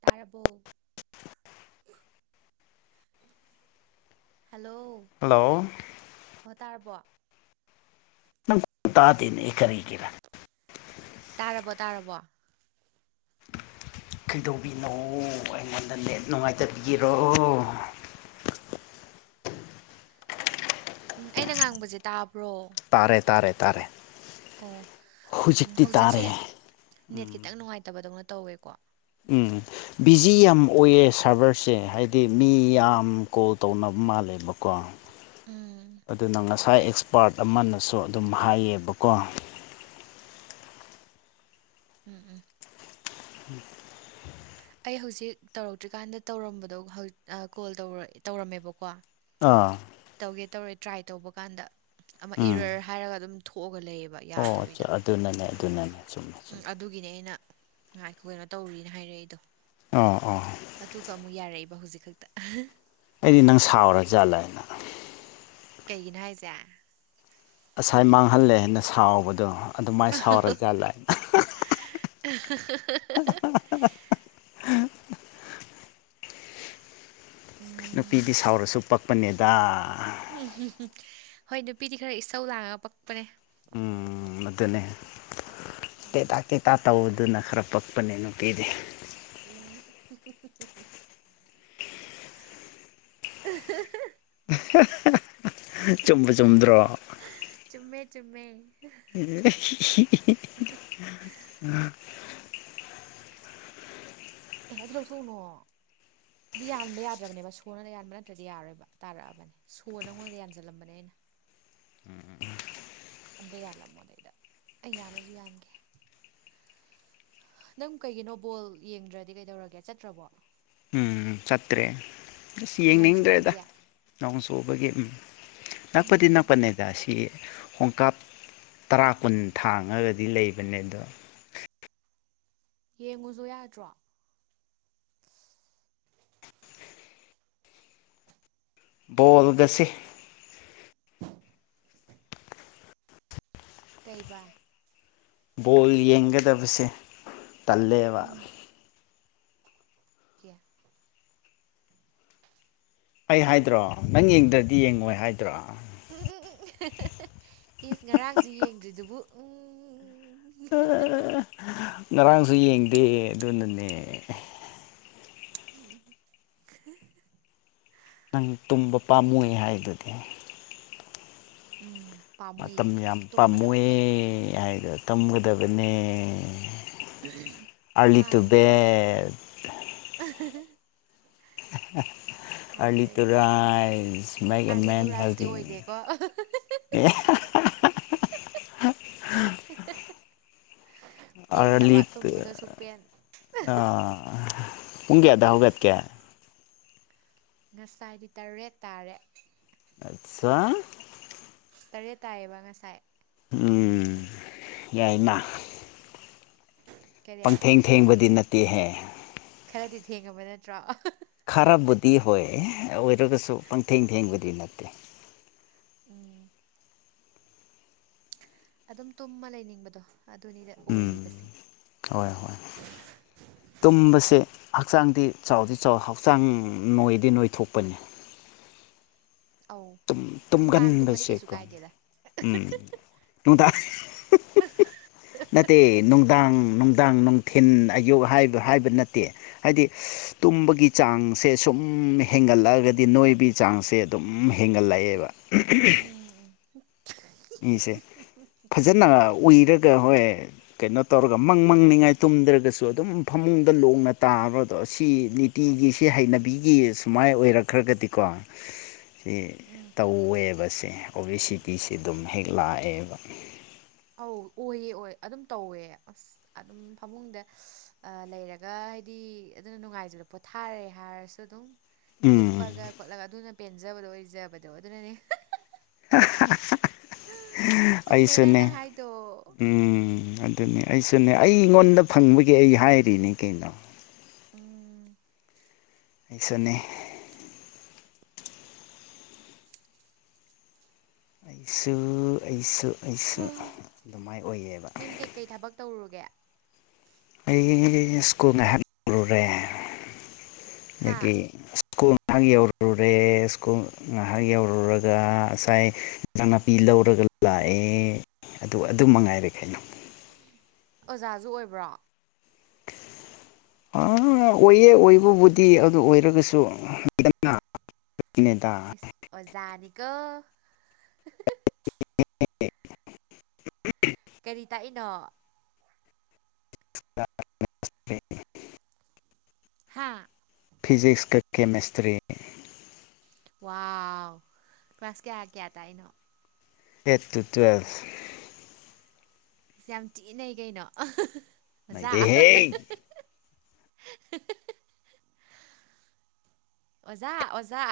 ꯇꯥꯔꯕꯣ hello. Hello ꯑꯣ ꯇꯥꯔꯕꯣ꯫ ꯅꯪ ꯇꯥꯗ‌ꯦꯅ‌ꯦ ꯀꯔꯤꯒꯤꯅꫭ꯫ ꯇꯥꯔꯕꯣ ꯇꯥꯔꯕꯣ꯫ ꯀꯩꯗꯧꯕꯤꯅꯣ ꯑꯩꯉꯣꯟꯗ ꯅꯦꯠ ꯅꯨꯡꯉꯥꯏꯇꯕꯤꯒꯤꯔꯣ ꯎꯝ ꯑꯩꯅ ꯉꯥꯡꯕꯁꯦ ꯇꯥꯕ꯭ꯔꯣ ꯇꯥꯔꯦ ꯇꯥꯔꯦ ꯇꯥꯔꯦ ꯑꯣ ꯎꯝ ꯍꯧꯖꯤꯛꯇꯤ ꯍꯧꯖꯤꯛꯁꯦ ꯇꯥꯔꯦ ꯅꯦꯠ ꯈꯤꯇꯪ ꯅꯨꯡꯉꯥꯏꯇꯕꯗꯧꯅ ꯇꯧꯋꯦꯀꯣ ꯎꯝ꯫ ꯕꯤꯖꯤ ꯌꯥꯝ ꯑꯣꯏꯌꯦ ꯁꯥꯔꯚꯔꯁꯦ ꯍꯥꯏꯗꯤ ꯃꯤ ꯌꯥꯝ ꯀꯣꯜ ꯇꯧꯅꯕ ꯃꯥꯜꯂꯦꯕꯀꯣ꯫ ꯎꯝ ꯑꯗꯨꯅ ꯉꯁꯥꯏ ꯑꯦꯛꯁꯄꯥꯔꯠ ꯑꯃꯅꯁꯨ ꯑꯗꯨꯝ ꯍꯥꯏꯌꯦꯕꯀꯣ ꯎꯝ ꯎꯝ ꯎꯝ ꯑꯩꯍꯧꯖꯤꯛ ꯇꯧꯔꯛꯇꯔꯤꯀꯥꯟꯗ ꯇꯧꯔꯝꯕꯗꯣ ꯍꯧ ꯀꯣꯜꯇꯧꯔꯛ ꯇꯧꯔꯝꯃꯦꯕꯀꯣ ꯑꯥ ꯇꯧꯒꯦ ꯇꯧꯔꯦ ꯇ꯭ꯔꯥꯏ ꯇꯧꯕ ꯀꯥꯟꯗ ꯑꯃ ꯎꯝ ꯏꯔ ꯍꯥꯏꯔꯒ ꯑꯗꯨꯝ ꯊꯣꯛꯑꯒ ꯂꯩꯌꯦꯕ ꯑꯣ ꯑꯆꯥ ꯌꯥꯗꯕꯤꯗ ꯑꯗꯨꯅꯅꯦ ꯑꯗꯨꯅꯅꯦ ꯆꯨꯝꯃꯦ ꯆꯨꯝꯃꯦ ꯑꯗꯨꯏꯅꯦ ꯑꯩꯅ ꯉꯥꯏꯈꯣ ꯀꯩꯅꯣ ꯇꯧꯔꯤꯅ ꯍꯥꯏꯔꯛꯏꯗꯣ ꯑꯥ ꯑꯣ ꯑꯗꯨꯒ ꯑꯃꯨꯛ ꯌꯥꯔꯛꯏꯕ ꯍꯧꯖꯤꯛ ꯈꯛꯇ ꯑꯩ ꯅꯪ ꯁꯥꯎꯔ ꯖꯥꯠꯂ ꯍꯥꯏꯅ ꯀꯩꯒꯤꯅꯣ ꯍꯥꯏꯁꯦ ꯑꯁꯥꯏ ꯃꯥꯡꯍꯜꯂꯦ ꯍꯥꯏꯅ ꯁꯥꯎꯕꯗꯣ ꯑꯗꯨꯃꯥꯏꯅ ꯁꯥꯎꯔꯥ ꯖꯥꯠꯂ [unintelligible] ꯎꯝ ꯅꯨꯄꯤꯗꯤ ꯁꯥꯎꯔꯁꯨ ꯄꯛꯄꯅꯦꯗ ꯍꯣꯏ ꯅꯨꯄꯤꯗꯤ ꯈꯔ ꯏꯁꯧ ꯂꯥꯡꯉꯒ ꯄꯛꯄꯅꯦ ꯎꯝ ꯑꯗꯨꯅꯦ ꯇꯦꯇꯥꯛ ꯇꯦꯇꯥꯛ ꯇꯧꯗꯨꯅ ꯈꯔ ꯄꯛꯄꯅꯦ ꯅꯨꯄꯤꯗꯤ ꯎꯝ ꯆꯨꯝꯕꯨ ꯆꯨꯝꯗ꯭ꯔꯣ ꯆꯨꯝꯃꯦ ꯆꯨꯝꯃꯦ [unintelligible] ꯑꯦ ꯑꯗꯨ ꯂꯧꯊꯣꯛꯎꯅꯣ ꯑꯗꯨ ꯌꯥꯟꯕ ꯌꯥꯗꯔꯥꯕꯅꯦꯕ ꯁꯨꯔꯅꯌꯥꯟꯕ ꯅꯠꯇ꯭ꯔꯗꯤ ꯌꯥꯔꯣꯏꯕ ꯇꯥꯔꯛꯑꯕꯅꯦ ꯁꯨ ꯅꯪꯉꯣꯟꯗ ꯌꯥꯟꯖꯜꯂꯝꯕꯅꯦ ꯑꯩꯅ ꯎꯝ ꯑꯗꯩ ꯌꯥꯜꯂꯝꯃꯣ ꯑꯗꯩꯗ ꯑꯩ ꯌꯥꯜꯂꯁꯨ ꯌꯥꯟꯒꯦ ꯅꯪ ꯀꯩꯒꯤꯅꯣ ꯕꯣꯜ ꯌꯦꯡꯗ꯭ꯔꯗꯤ ꯀꯩꯗꯧꯔꯒꯦ ꯆꯠꯇ꯭ꯔꯕꯣ ꯎꯝ ꯆꯠꯇ꯭ꯔꯦ ꯑꯁ ꯅꯣꯡ ꯌꯦꯡꯅꯤꯡꯗ꯭ꯔꯦꯗ ꯆꯨꯕꯒꯤ ꯅꯣꯡ ꯆꯨꯕꯒꯤ ꯎꯝ ꯅꯛꯄꯗꯤ ꯎꯝ ꯅꯛꯄꯅꯦ ꯗꯁꯤ ꯍꯣꯡꯀꯥꯞ ꯇꯔꯥ ꯀꯨꯟ ꯊꯥꯡꯉꯒꯗꯤ ꯂꯩꯕꯅꯦ ꯑꯗꯣ ꯌꯦꯡꯉꯨꯖꫭ ꯌꯥꯗ꯭ꯔꯣ ꯕꫭꯜꯗꯁꯤ ꯀꯩꯕ ꯕꯣꯜ ꯌꯦꯡꯒꯗꯕꯁꯦ ꯇꯜꯂꯦꯕ ꯎꯝ [unintelligible] ꯑꯩ ꯍꯥꯏꯗ꯭ꯔꯣ ꯅꯪ ꯌꯦꯡꯗ꯭ꯔꯗꯤ ꯌꯦꯡꯉꯣꯏ ꯍꯥꯏꯗ꯭ꯔꯣ ꯎ ꯏꯁ ꯉꯔꯥꯡꯁꯨ ꯌꯦꯡꯗ꯭ꯔꯤꯗꯨꯕꯨ ꯎꯝ ꯉꯔꯥꯡꯁꯨ ꯌꯦꯡꯗꯦ ꯑꯗꯨꯅꯅꯦ ꯎꯝ ꯅꯪ ꯇꯨꯝꯕ ꯄꯥꯝꯃꯨꯌ‌ꯦ ꯍꯥꯏꯗꯨꯗꯤ ꯎꯝ ꯄꯥꯝꯃꯨꯏꯌꯦ ꯃꯇꯝ ꯌꯥꯝ ꯇꯨꯝꯕꯅ ꯄꯥꯝꯃꯨꯌꯦ ꯐꯩꯌꯦ ꯍꯥꯏꯗꯣ ꯇꯝꯒꯗꯕꯅꯦ ꯑꯔꯂꯤ ꯃꯥꯅꯦ ꯇꯨꯕ‌ꯦꯠ [unintelligible] [unintelligible] ꯑꯗꯒꯤ early to rise make early to a man ꯔꯥꯏꯁꯇꯤ ꯍꯦꯜꯗꯤ ꯑꯣꯏꯗꯦꯀꯣ ꯑꯦ ꯑꯥꯔ ꯄꯦꯟꯗꯕ ꯂꯤꯇꯨ ꯇꯨꯝꯕꯗꯣ ꯁꯨꯛꯄꯦꯟ ꯑꯥ ꯄꯨꯡꯀꯌꯥꯗ ꯍꯧꯒꯠꯀꯦ ꯉꯁꯥꯏꯗꯤ ꯇꯧꯔꯦ ꯇꯥꯔꯦ ꯑꯠꯆꯥ ꯇꯔꯦꯠ ꯇꯥꯏꯌꯦꯕ ꯉꯁꯥꯏ ꯎꯝ ꯌꯥꯏꯃ ꯀꯔꯤ ꯄꯪꯊꯦꯡ ꯊꯦꯡꯕꯗꯤ ꯅꯠꯇꯦꯍꯦ ꯈꯔꯗꯤ ꯊꯦꯡꯉꯕ ꯅꯠꯇ꯭ꯔꯣ ꯈꯔꯕꯨꯗꯤ ꯍꯣꯏ ꯑꯣꯏꯔꯒꯁꯨ ꯄꯪꯊꯦꯡ ꯊꯦꯡꯕꯨꯗꯤ ꯅꯠꯇꯦ ꯎꯝ ꯑꯗꯨꯝ ꯇꯨꯝꯃ ꯂꯩꯅꯤꯡꯕꯗꯣ ꯑꯗꯨꯅꯤꯗ ꯎꯝ ꯑꯣꯏꯔꯤꯕꯁꯦ ꯍꯣꯏ ꯍꯣꯏ ꯇꯨꯝꯕꯁꯦ ꯍꯛꯆꯥꯡꯗꯤ ꯆꯥꯎꯗꯤ ꯆꯥꯎ ꯍꯛꯆꯥꯡ ꯅꯣꯏꯗꯤ ꯅꯣꯏꯊꯣꯛꯄꯅ‌ꯦ ꯑꯧ ꯅꯨꯡꯗꯥꯡ ꯇꯨꯝꯕꯗꯤ ꯀꯩꯁꯨ ꯇꯨꯝꯒꯥꯟꯕꯩꯁꯀꯣ ꯀꯥꯏꯗꯦꯗ ꯎꯝ ꯅꯨꯡꯗꯥꯥꯡ ꯅꯠꯇꯦ ꯅꯨꯡꯗꯥꯡ ꯅꯨꯡꯗꯥꯡ ꯅꯨꯡꯊꯤꯟ ꯑꯌꯨꯛ ꯍꯥꯏꯕ ꯍꯥꯏꯕ ꯅꯠꯇꯦ ꯍꯥꯏꯗꯤ ꯇꯨꯝꯕꯒꯤ ꯆꯥꯡꯁꯦ ꯁꯨꯝ ꯍꯦꯟꯒꯠꯂꯛꯑꯒꯗꯤ ꯅꯣꯏꯕꯒꯤ ꯆꯥꯡꯁꯦ ꯑꯗꯨꯝ ꯍꯦꯟꯒꯠꯂꯛꯑꯦꯕ ꯎꯝ ꯎꯝ ꯏꯁꯦ ꯐꯖꯅ ꯎꯏꯔꯒ ꯍꯣꯏ ꯀꯩꯅꯣ ꯇꯧꯔꯒ ꯃꯪ ꯃꯪꯅꯤꯡꯉꯥꯏ ꯇꯨꯝꯗ꯭ꯔꯒꯁꯨ ꯑꯗꯨꯝ ꯐꯃꯨꯡꯗ ꯂꯣꯡꯅ ꯇꯥꯔꯗꯣ ꯁꯤꯅꯤ꯫ ꯇꯤꯒꯤꯁꯤ ꯍꯩꯅꯕꯤꯒꯤ ꯁꯨꯃꯥꯏꯅ ꯑꯣꯏꯔꯛꯈ꯭ꯔꯒꯗꯤꯀꯣ꯫ ꯁꯤ ꯎꯝ ꯇꯧꯋꯦꯕꯁꯦ ꯑꯣꯕꯤꯁꯤꯇꯤꯁꯦ ꯑꯗꯨꯝ ꯍꯦꯛ ꯂꯥꯛꯑꯦꯕ꯫ ꯑꯧ ꯑꯣꯏꯌꯦ ꯑꯣꯏ ꯑꯗꯨꯝ ꯇꯧꯋꯦ ꯑꯁ꯫ ꯑꯗꯨꯝ ꯐꯃꯨꯡꯗ ꯂꯩꯔꯒ ꯍꯥꯏꯗꯤ ꯑꯗꯨꯅ ꯅꯨꯡꯉꯥꯏꯖꯕ ꯄꯣꯊꯥꯔꯦ ꯍꯥꯏꯔꯁꯨ꯫ ꯗꯨꯝ ꯎꯝ ꯍꯤꯞꯄꯒ ꯈꯣꯠꯂꯒ ꯑꯗꯨꯅ ꯄꯦꯟꯖꯕꯗꯣ ꯑꯣꯏꯖꯕꯗꯣ ꯑꯗꯨꯅꯅꯦ꯫ ꯆꯨꯝꯃꯦ ꯑꯩꯁꯨꯅꯦ꯫ ꯅꯪꯅ ꯍꯥꯏꯗꯣ ꯎꯝ ꯑꯗꯨꯅꯦ ꯑꯩꯁꯨꯅꯦ ꯑꯩꯉꯣꯟꯗ ꯐꯪꯕꯒꯤ ꯑꯩ ꯍꯥꯏꯔꯤꯅꯦ ꯀꯩꯅꯣ꯫ ꯎꯝ꯫ ꯑꯩꯁꯨꯅ‌ꯦ꯫ ꯑꯩꯁꯨ ꯑꯩꯁꯨ ꯑꯩꯁꯨ ꯑꯗꯨꯃꯥꯏ‌ ꯑꯣꯏꯌꯦꯕ꯫ ꯀꯩ ꯊꯕꯛ ꯇꯧꯔꯨꯒꯦ꯫ ꯑꯩ ꯁ꯭ꯀꯨꯜ ꯉꯏꯍꯥꯛ ꯌꯧꯔꯦ ꯍꯥ ꯑꯗꯒꯤ꯫ ꯀꫭꯝ ꯊꯥꯡ ꯌꯧꯔꯨꯔꯦ ꯁ꯭ꯀꯨꯜ꯫ ꯉꯥꯏꯍꯥꯛ ꯌꯧꯔꯨꯔꯒ ꯑꯁꯥꯏ ꯏꯟꯁꯥꯡ ꯅꯥꯄꯤ ꯂꯧꯔꯒ ꯂꯥꯛꯑꯦ꯫ ꯑꯗꯨ ꯑꯗꯨ ꯃꯉꯥꯏꯔꯦ ꯀꯩꯅꯣ꯫ ꯑꯣꯖꯥꯁꯨ ꯑꯣꯏꯕ꯭ꯔꯣ꯫ [inaudible] ꯑꯣꯏꯌꯦ ꯑꯣꯏꯕꯕꯨꯗꯤ ꯑꯗꯨ ꯑꯣꯏꯔꯒꯁꯨ ꯂꯩꯗꯅ꯫ ꯑꯗꯨꯅꯦꯗ꯫ ꯑꯣꯖꯥꯅꯤꯀꯣ꯫ [inaudible] ꯀꯔꯤ ꯇꯥꯛꯏꯅꯣ꯫ [inaudible] ꯍꯥꯥ꯫ ꯐꯤꯖꯤꯛꯁꯀ ꯀꯦꯃꯦꯁꯇ꯭ꯔꯤ꯫ ꯋꯥꯎ ꯀ꯭ꯂꯥꯁ ꯀꯌꯥ ꯀꯌꯥ ꯇꯥꯛꯏꯅꯣ꯫ ꯍꯦꯠ ꯇꯨ ꯇꯦꯜ꯫ ꯏꯁ ꯌꯥꯝ ꯊꯤꯟ ꯅꯩ ꯀꯩꯅꯣ ꯑꯣꯖꯥ꯫ ꯅꯩꯗꯦꯍꯦ ꯑꯣꯖꯥ ꯑꯣꯖꯥ꯫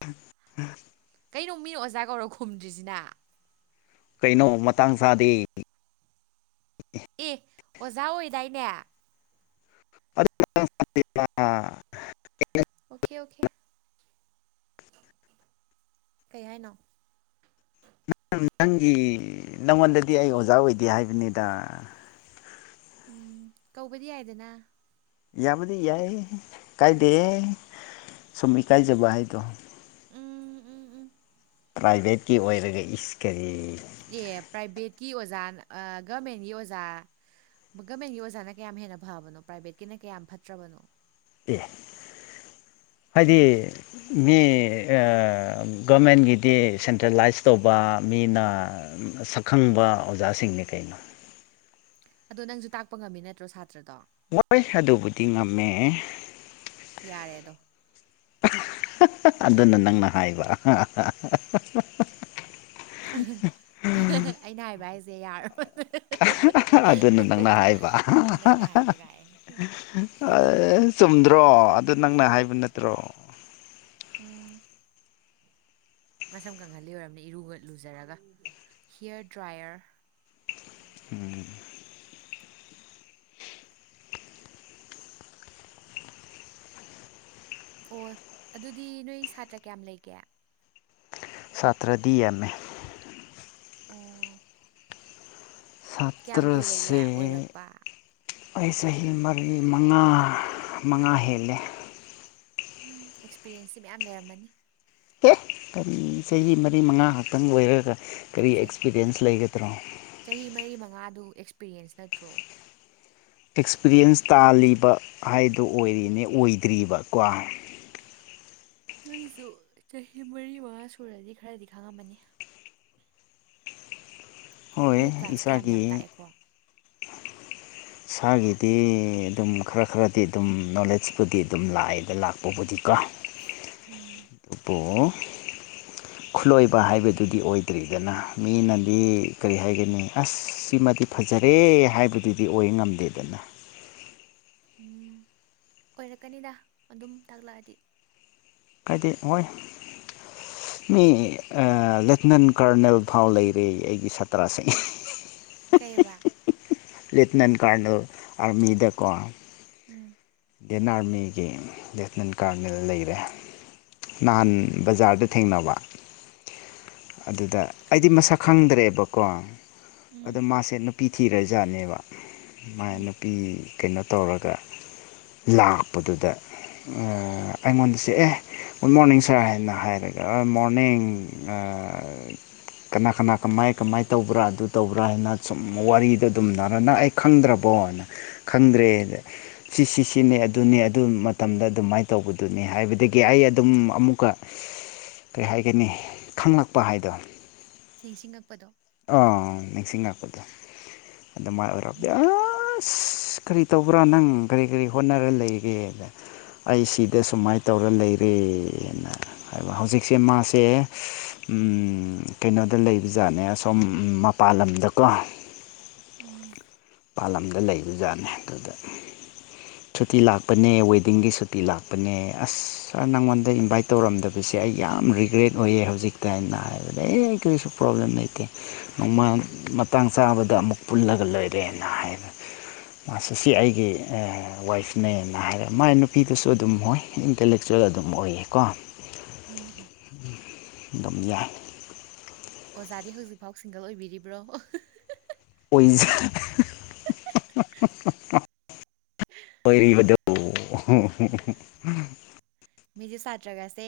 ꯫ ꯀꯩꯅꯣ ꯃꯤꯅ ꯑꯣꯖꯥ ꯀꯧꯔ ꯈꯨꯝꯗ꯭ꯔꯤꯁꯤꯅ꯫ ꯀꯩꯅꯣ ꯃꯇꯥꯡ ꯆꯥꯗꯦ꯫ ꯑꯦ ꯑꯣꯖꯥ ꯑꯣꯏꯗꯥꯏꯅꯦ꯫ [unintelligible] ꯑꯣꯈ‌ꯦ ꯑꯣꯈ‌ꯦ ꯀꯩ ꯍꯥꯏꯅꯣ꯫ ꯅꯪ ꯅꯪꯒꯤ ꯅꯪꯉꯣꯟꯗꯗꯤ ꯑꯩ ꯑꯣꯖꯥ ꯑꯣꯏꯗꯦ ꯍꯥꯏꯕꯅꯤꯗ꯫ ꯎꯝ ꯀꯧꯕꯗꯤ ꯌꯥꯏꯗꯅ꯫ ꯌꯥꯕꯨꯗꯤ ꯌꯥꯏ ꯀꯥꯏꯗꯦ ꯁꯨꯝ ꯏ ꯀꯥꯏꯖꯕ ꯍꯥꯏꯗꯣ꯫ ꯎꯝ ꯎꯝ ꯎꯝ꯫ ꯄ꯭ꯔꯥꯏꯚꯦꯠꯀꯤ ꯑꯣꯏꯔꯒ ꯏꯁ ꯀꯔꯤ꯫ ꯑꯦ ꯄ꯭ꯔꯥꯏꯚꯦꯠꯀꯤ ꯑꯣꯖꯥ ꯒꯃꯦꯟꯒꯤ ꯑꯣꯖꯥ꯫ ꯒꯃꯦꯟꯒꯤ ꯑꯣꯖꯥꯅ ꯀꯌꯥꯝ ꯍꯦꯟꯅ ꯐꯕꯅꯣ ꯄ꯭ꯔꯥꯏꯕꯦꯠꯀꯤꯅ ꯀꯌꯥꯝ ꯐꯠꯇ꯭ꯔꯕꯅꯣ꯫ ꯑꯦ ꯍꯥꯏꯗꯤ꯫ ꯃꯤ ꯑꯥ ꯒꯣꯔꯃꯦꯟꯒꯤꯗꯤ ꯁꯦꯟꯇ꯭ꯔꯦꯂꯥꯏꯁ ꯇꯧꯕ ꯃꯤꯅ꯫ ꯁꯛꯈꯪꯕ ꯑꯣꯖꯥꯁꯤꯡꯅꯤ ꯀꯩꯅꯣ꯫ ꯑꯗꯣ ꯅꯪꯁꯨ ꯇꯥꯛꯄ ꯉꯝꯃꯤ ꯅꯠꯇ꯭ꯔꯣ ꯁꯥꯇ꯭ꯔꯗꯣ꯫ [unintelligible] ꯑꯗꯨꯕꯨꯗꯤ ꯉꯝꯃꯦ꯫ ꯌꯥꯔꯦꯑꯗꯣ꯫ ꯑꯗꯨꯅ ꯅꯪꯅ ꯍꯥꯏꯕ꯫ ꯑꯩꯅ ꯍꯥꯏꯕ ꯍꯥꯏꯁꯦ ꯌꯥꯔꯥꯕꯅꯦ꯫ ꯑꯗꯨꯅ ꯅꯪꯅ ꯍꯥꯏꯕ꯫ ꯑꯗꯨꯅ ꯅꯪꯅ ꯍꯥꯏꯕ ꯀꯥꯏ ꯆꯨꯝꯗ꯭ꯔꯣ ꯑꯗꯨ ꯅꯪꯅ ꯍꯥꯏꯕ ꯅꯠꯇ꯭ꯔꯣ꯫ ꯎꯝ꯫ ꯃꯁꯝ ꯀꯪꯍꯜꯂꯤ ꯑꯣꯏꯔꯝꯅꯤ ꯏꯔꯨꯒ ꯂꯨꯖꯔꯒ ꯍꯤꯌꯔ ꯗ꯭ꯔꯥꯏꯌꯔ꯫ ꯎꯝ꯫ ꯑꯣ ꯑꯗꯨꯗꯤ ꯅꯣꯏ ꯁꯥꯇ꯭ꯔ ꯀꯌꯥꯝ ꯂꯩꯒꯦ ꯁꯥꯇ꯭ꯔꯗꯤ ꯌꯥꯝꯃ‌ꯦ꯫ ꯑꯣ꯫ ꯀꯌꯥꯝ ꯀꯨꯏꯔꯒꯦ ꯁꯠꯇ꯭ꯔꯁꯦ꯫ ꯑꯣꯏꯔꯛꯄ ꯑꯩ ꯆꯍꯤ ꯃꯔꯤ ꯃꯉꯥ ꯃꯉꯥ ꯍꯦꯜꯂꯦ꯫ ꯎꯝ ꯑꯦꯛꯁꯄꯤꯔ‌ꯦꯟꯁꯇꯤ ꯃꯌꯥꯝ ꯂꯩꯔꯝꯃꯅꯤ꯫ ꯍ‌ꯦ ꯀꯔꯤ ꯆꯍꯤ ꯃꯔꯤ ꯃꯉꯥ ꯈꯛꯇꯪ ꯑꯣꯏꯔꯒ ꯀꯔꯤ ꯑꯁꯦ ꯑꯦꯛꯁꯄꯤꯔꯤꯌꯦꯟꯁ ꯂꯩꯒꯗ꯭ꯔꯣ꯫ ꯆꯍꯤ ꯃꯔꯤ ꯃꯉꯥꯗꯨ ꯑꯦꯛꯁꯄꯤꯔꯤꯌꯦꯟꯁ ꯅꯠꯇ꯭ꯔꯣ꯫ ꯑꯦꯛꯁꯄꯤꯔꯤꯌꯦꯟꯁ ꯇꯥꯜꯂꯤꯕ ꯍꯥꯏꯗꯨ ꯑꯣꯏꯔꯤꯅꯦ ꯑꯣꯏꯗ꯭ꯔꯤꯕꯀꯣ꯫ ꯑꯗꯨꯏꯁꯨ ꯆꯍꯤ ꯃꯔꯤ ꯃꯉꯥ ꯁꯨꯔꯗꯤ ꯈꯔꯗꯤ ꯈꯪꯉꯝꯃꯅꯤ꯫ ꯑꯗꯨ ꯍꯣꯏ ꯅꯣꯏ ꯀ꯭ꯂꯥꯁꯇꯤ ꯏꯁꯥꯒꯤ ꯌꯥꯝꯌꯥꯝ ꯇꯥꯛꯑꯦꯀꯣ꯫ ꯁꯥꯒꯤꯗꯤ ꯑꯗꯨꯝ ꯈꯔ ꯈꯔꯗꯤ ꯑꯗꯨꯝ ꯅꯣꯂꯦꯖꯄꯨꯗꯤ ꯑꯗꯨꯝ ꯂꯥꯛꯑꯦꯗ ꯂꯥꯛ꯫ ꯎꯝ [unintelligible] ꯈꯨꯠꯂꯣꯏꯕ ꯍꯥꯏꯕꯗꯨꯗꯤ ꯑꯣꯏꯗ꯭ꯔꯤꯗꯅ ꯃꯤꯅꯗꯤ ꯀꯔꯤ ꯍꯥꯏꯒꯅꯤ ꯑꯁ ꯁꯤꯃꯗꯤ꯫ ꯐꯖꯔꯦ ꯍꯥꯏꯕꯗꯨꯗꯤ ꯑꯣꯏ ꯉꯝꯗꯦꯗꯅ꯫ ꯎꯝ ꯑꯣꯏꯔꯛꯀꯅꯤꯗ ꯑꯗꯨꯝ ꯇꯥꯛꯂꯛꯑꯗꯤ꯫ ꯀꯥꯏꯗꯦ ꯍꯣꯏ꯫ ꯃꯤ ꯂꯦꯞꯇꯤꯅꯦꯟ ꯀꯔꯅꯦꯜ ꯐꯥꯎ ꯂꯩꯔꯦ ꯑꯩꯒꯤ ꯁꯥꯇ꯭ꯔꯁꯦ꯫ ꯀꯩꯕ꯫ Lieutenant colonel ꯑꯥꯔꯃꯤꯗꯀꫭ꯫ ꯎꯝ꯫ [unintelligible] ꯒꯤ ꯂꯦꯞꯇꯤꯅꯦꯟ ꯀꯥꯔꯅꯦꯜ ꯂꯩꯔꯦ ꯅꯍꯥꯟ꯫ ꯕꯖꯥꯔꯗ ꯊꯦꯡꯅꯕ꯫ ꯑꯗꯨꯗ ꯑꯩꯗꯤ ꯀꯔꯤ ꯃꯁꯛ ꯈꯪꯗ꯭ꯔꯦꯕꯀꯣ ꯑꯗꯣ ꯎꯝ ꯃꯥꯁꯦ ꯅꯨꯄꯤ꯫ ꯊꯤꯔꯖꯥꯠꯅꯦꯕ ꯃꯥꯏ ꯎꯝ ꯅꯨꯄꯤ ꯀꯩꯅꯣ ꯇꯧꯔꯒ꯫ ꯂꯥꯛꯄꯗꯨꯗ ꯑꯩꯉꯣꯟꯗꯁꯨ ꯑꯦ꯫ ꯒꯨꯠ ꯃꯣꯔꯅꯤꯡ ꯁꯥꯔ ꯍꯥꯏꯅ ꯍꯥꯏꯔꯒ ꯑꯥ ꯃꯣꯔꯅꯤꯡ ꯑꯥ꯫ ꯀꯅꯥ ꯀꯅꯥ ꯀꯃꯥꯏ ꯀꯃꯥꯏ ꯇꯧꯕ꯭ꯔꯥ ꯑꯗꯨ ꯇꯧꯕ꯭ꯔꯥ ꯍꯥꯏꯅ ꯁꯨꯝ ꯋꯥꯔꯤꯗ ꯑꯗꯨꯝ ꯅꯔꯅ ꯑꯩ꯫ ꯈꯪꯗ꯭ꯔꯕꯣꯅ ꯈꯪꯗ꯭ꯔꯦꯗꯤ ꯁꯤ ꯁꯤ꯫ ꯑꯗꯨꯅꯦ ꯑꯗꯨꯅꯦ ꯑꯗꯨ ꯃꯇꯝꯗ ꯑꯗꯨꯃꯥꯏꯅ ꯇꯧꯕꯗꯨꯅꯤ ꯍꯥꯏꯕꯗꯒꯤ ꯑꯩ ꯑꯗꯨꯝ ꯑꯃꯨꯛꯀ꯫ ꯀꯔꯤ ꯍꯥꯏꯒꯅꯤ ꯈꯪꯂꯛꯄ ꯍꯥꯏꯗꯣ꯫ ꯅꯤꯡꯁꯤꯡꯉꯛꯄꯗꯣ꯫ ꯑꯥ ꯅꯤꯡꯁꯤꯡꯉꯛꯄꯗꯣ ꯑꯗꯨ ꯃꯥꯏ ꯑꯣꯏꯔꯛꯕꯗꯤ ꯎꯝ ꯑꯁ꯫ ꯀꯔꯤ ꯇꯧꯕ꯭ꯔꯥ ꯅꯪ ꯀꯔꯤ ꯀꯔꯤ ꯍꯣꯠꯅꯔ ꯂꯩꯔꯦ꯫ ꯑꯩ ꯁꯤꯗ ꯁꯨꯃꯥꯏꯅ ꯇꯧꯔ ꯂꯩꯔꯦꯅ꯫ ꯍꯧꯖꯤꯛꯁꯦ ꯃꯥꯁꯦ ꯎꯝ ꯀꯩꯅꯣꯗ ꯂꯩꯕ ꯖꯥꯠꯅꯦ꯫ ꯁꯨꯝ ꯃꯄꯥꯟ ꯂꯝꯗꯀꯣ꯫ ꯎꯝ ꯄꯥꯟꯂꯝꯗ ꯂꯩꯕ ꯖꯥꯠꯅꯦ ꯑꯗꯨꯗ ꯁꯨꯇꯤ ꯂꯥꯛꯄꯅꯦ ꯋꯦꯗꯤꯡꯒꯤ ꯁꯨ ꯅꯨ ꯄꯄꯤ ꯂꯥꯛꯄꯅꯦ ꯑꯁ ꯈꯔ ꯅꯪꯉꯣꯟꯗ ꯏꯟꯚꯥꯏꯠ ꯇꯧꯔꯝꯗꯕꯁꯦ ꯑꯩ ꯌꯥꯝ ꯔꯤꯒ꯭ꯔꯦꯠ ꯑꯣꯏꯌꯦ ꯍꯧꯖꯤꯛꯇ ꯍꯥꯏꯅ ꯍꯥꯏꯗ ꯑꯦ ꯀꯔꯤꯁꯨ ꯄ꯭ꯔꯣꯕ꯭ꯂꯦꯝ ꯂꯩꯇꯦ ꯅꯣꯡꯃ ꯃꯇꯥꯡ ꯆꯥꯕꯗ ꯑꯃꯨꯛ ꯄꯨꯜꯂꯒ ꯂꯣꯏꯔꯦꯅ ꯍꯥꯏꯔ ꯃꯥꯁꯤꯁꯤ ꯑꯩꯒꯤ ꯋꯥꯏꯐꯅꯦꯅ ꯍꯥꯏꯔꯦ ꯃꯥꯏ ꯅꯨꯄꯤꯗꯨꯁꯨ ꯑꯗꯨꯝ ꯍꯣꯏ ꯏꯟꯇꯂꯦꯛꯆꯨꯋꯦꯜ ꯑꯗꯨꯝ ꯑꯣꯏꯌꯦꯀꯣ ꯎꯝ ꯎꯝ ꯗꯨꯝ ꯌꯥꯏ ꯑꯣꯖꯥꯗꯤ ꯍꯧꯖꯤꯛꯐꯥꯎ ꯁꯤꯡꯒꯜ ꯑꯣꯏꯕꯤꯔꯤꯕ꯭ꯔꯣ ꯑꯣꯏꯖ [inaudible] ꯃꯤꯁꯦ ꯁꯥꯇ꯭ꯔꯒꯁꯦ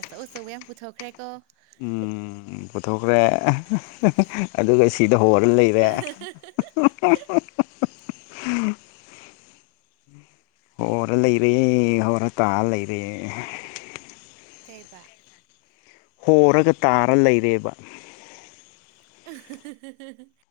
ꯑꯆꯧ ꯑꯆꯧꯕ ꯌꯥꯝ ꯄꯨꯊꯣꯛꯈ꯭ꯔꯦꯀꯣ ꯎꯝ ꯄꯨꯊꯣꯛꯈ꯭ꯔꯦ ꯑꯗꯨꯒ ꯁꯤꯗ ꯍꯣꯔ ꯂꯩꯔꯦ [unintelligible] ꯍꯣꯔ ꯂꯩꯔꯦ ꯍꯣꯔ ꯇꯥꯔ ꯂꯩꯔꯦ ꯀꯩꯕ ꯍꯣꯔꯒ ꯇꯥꯔ ꯂꯩꯔꯦꯕ [inaudible]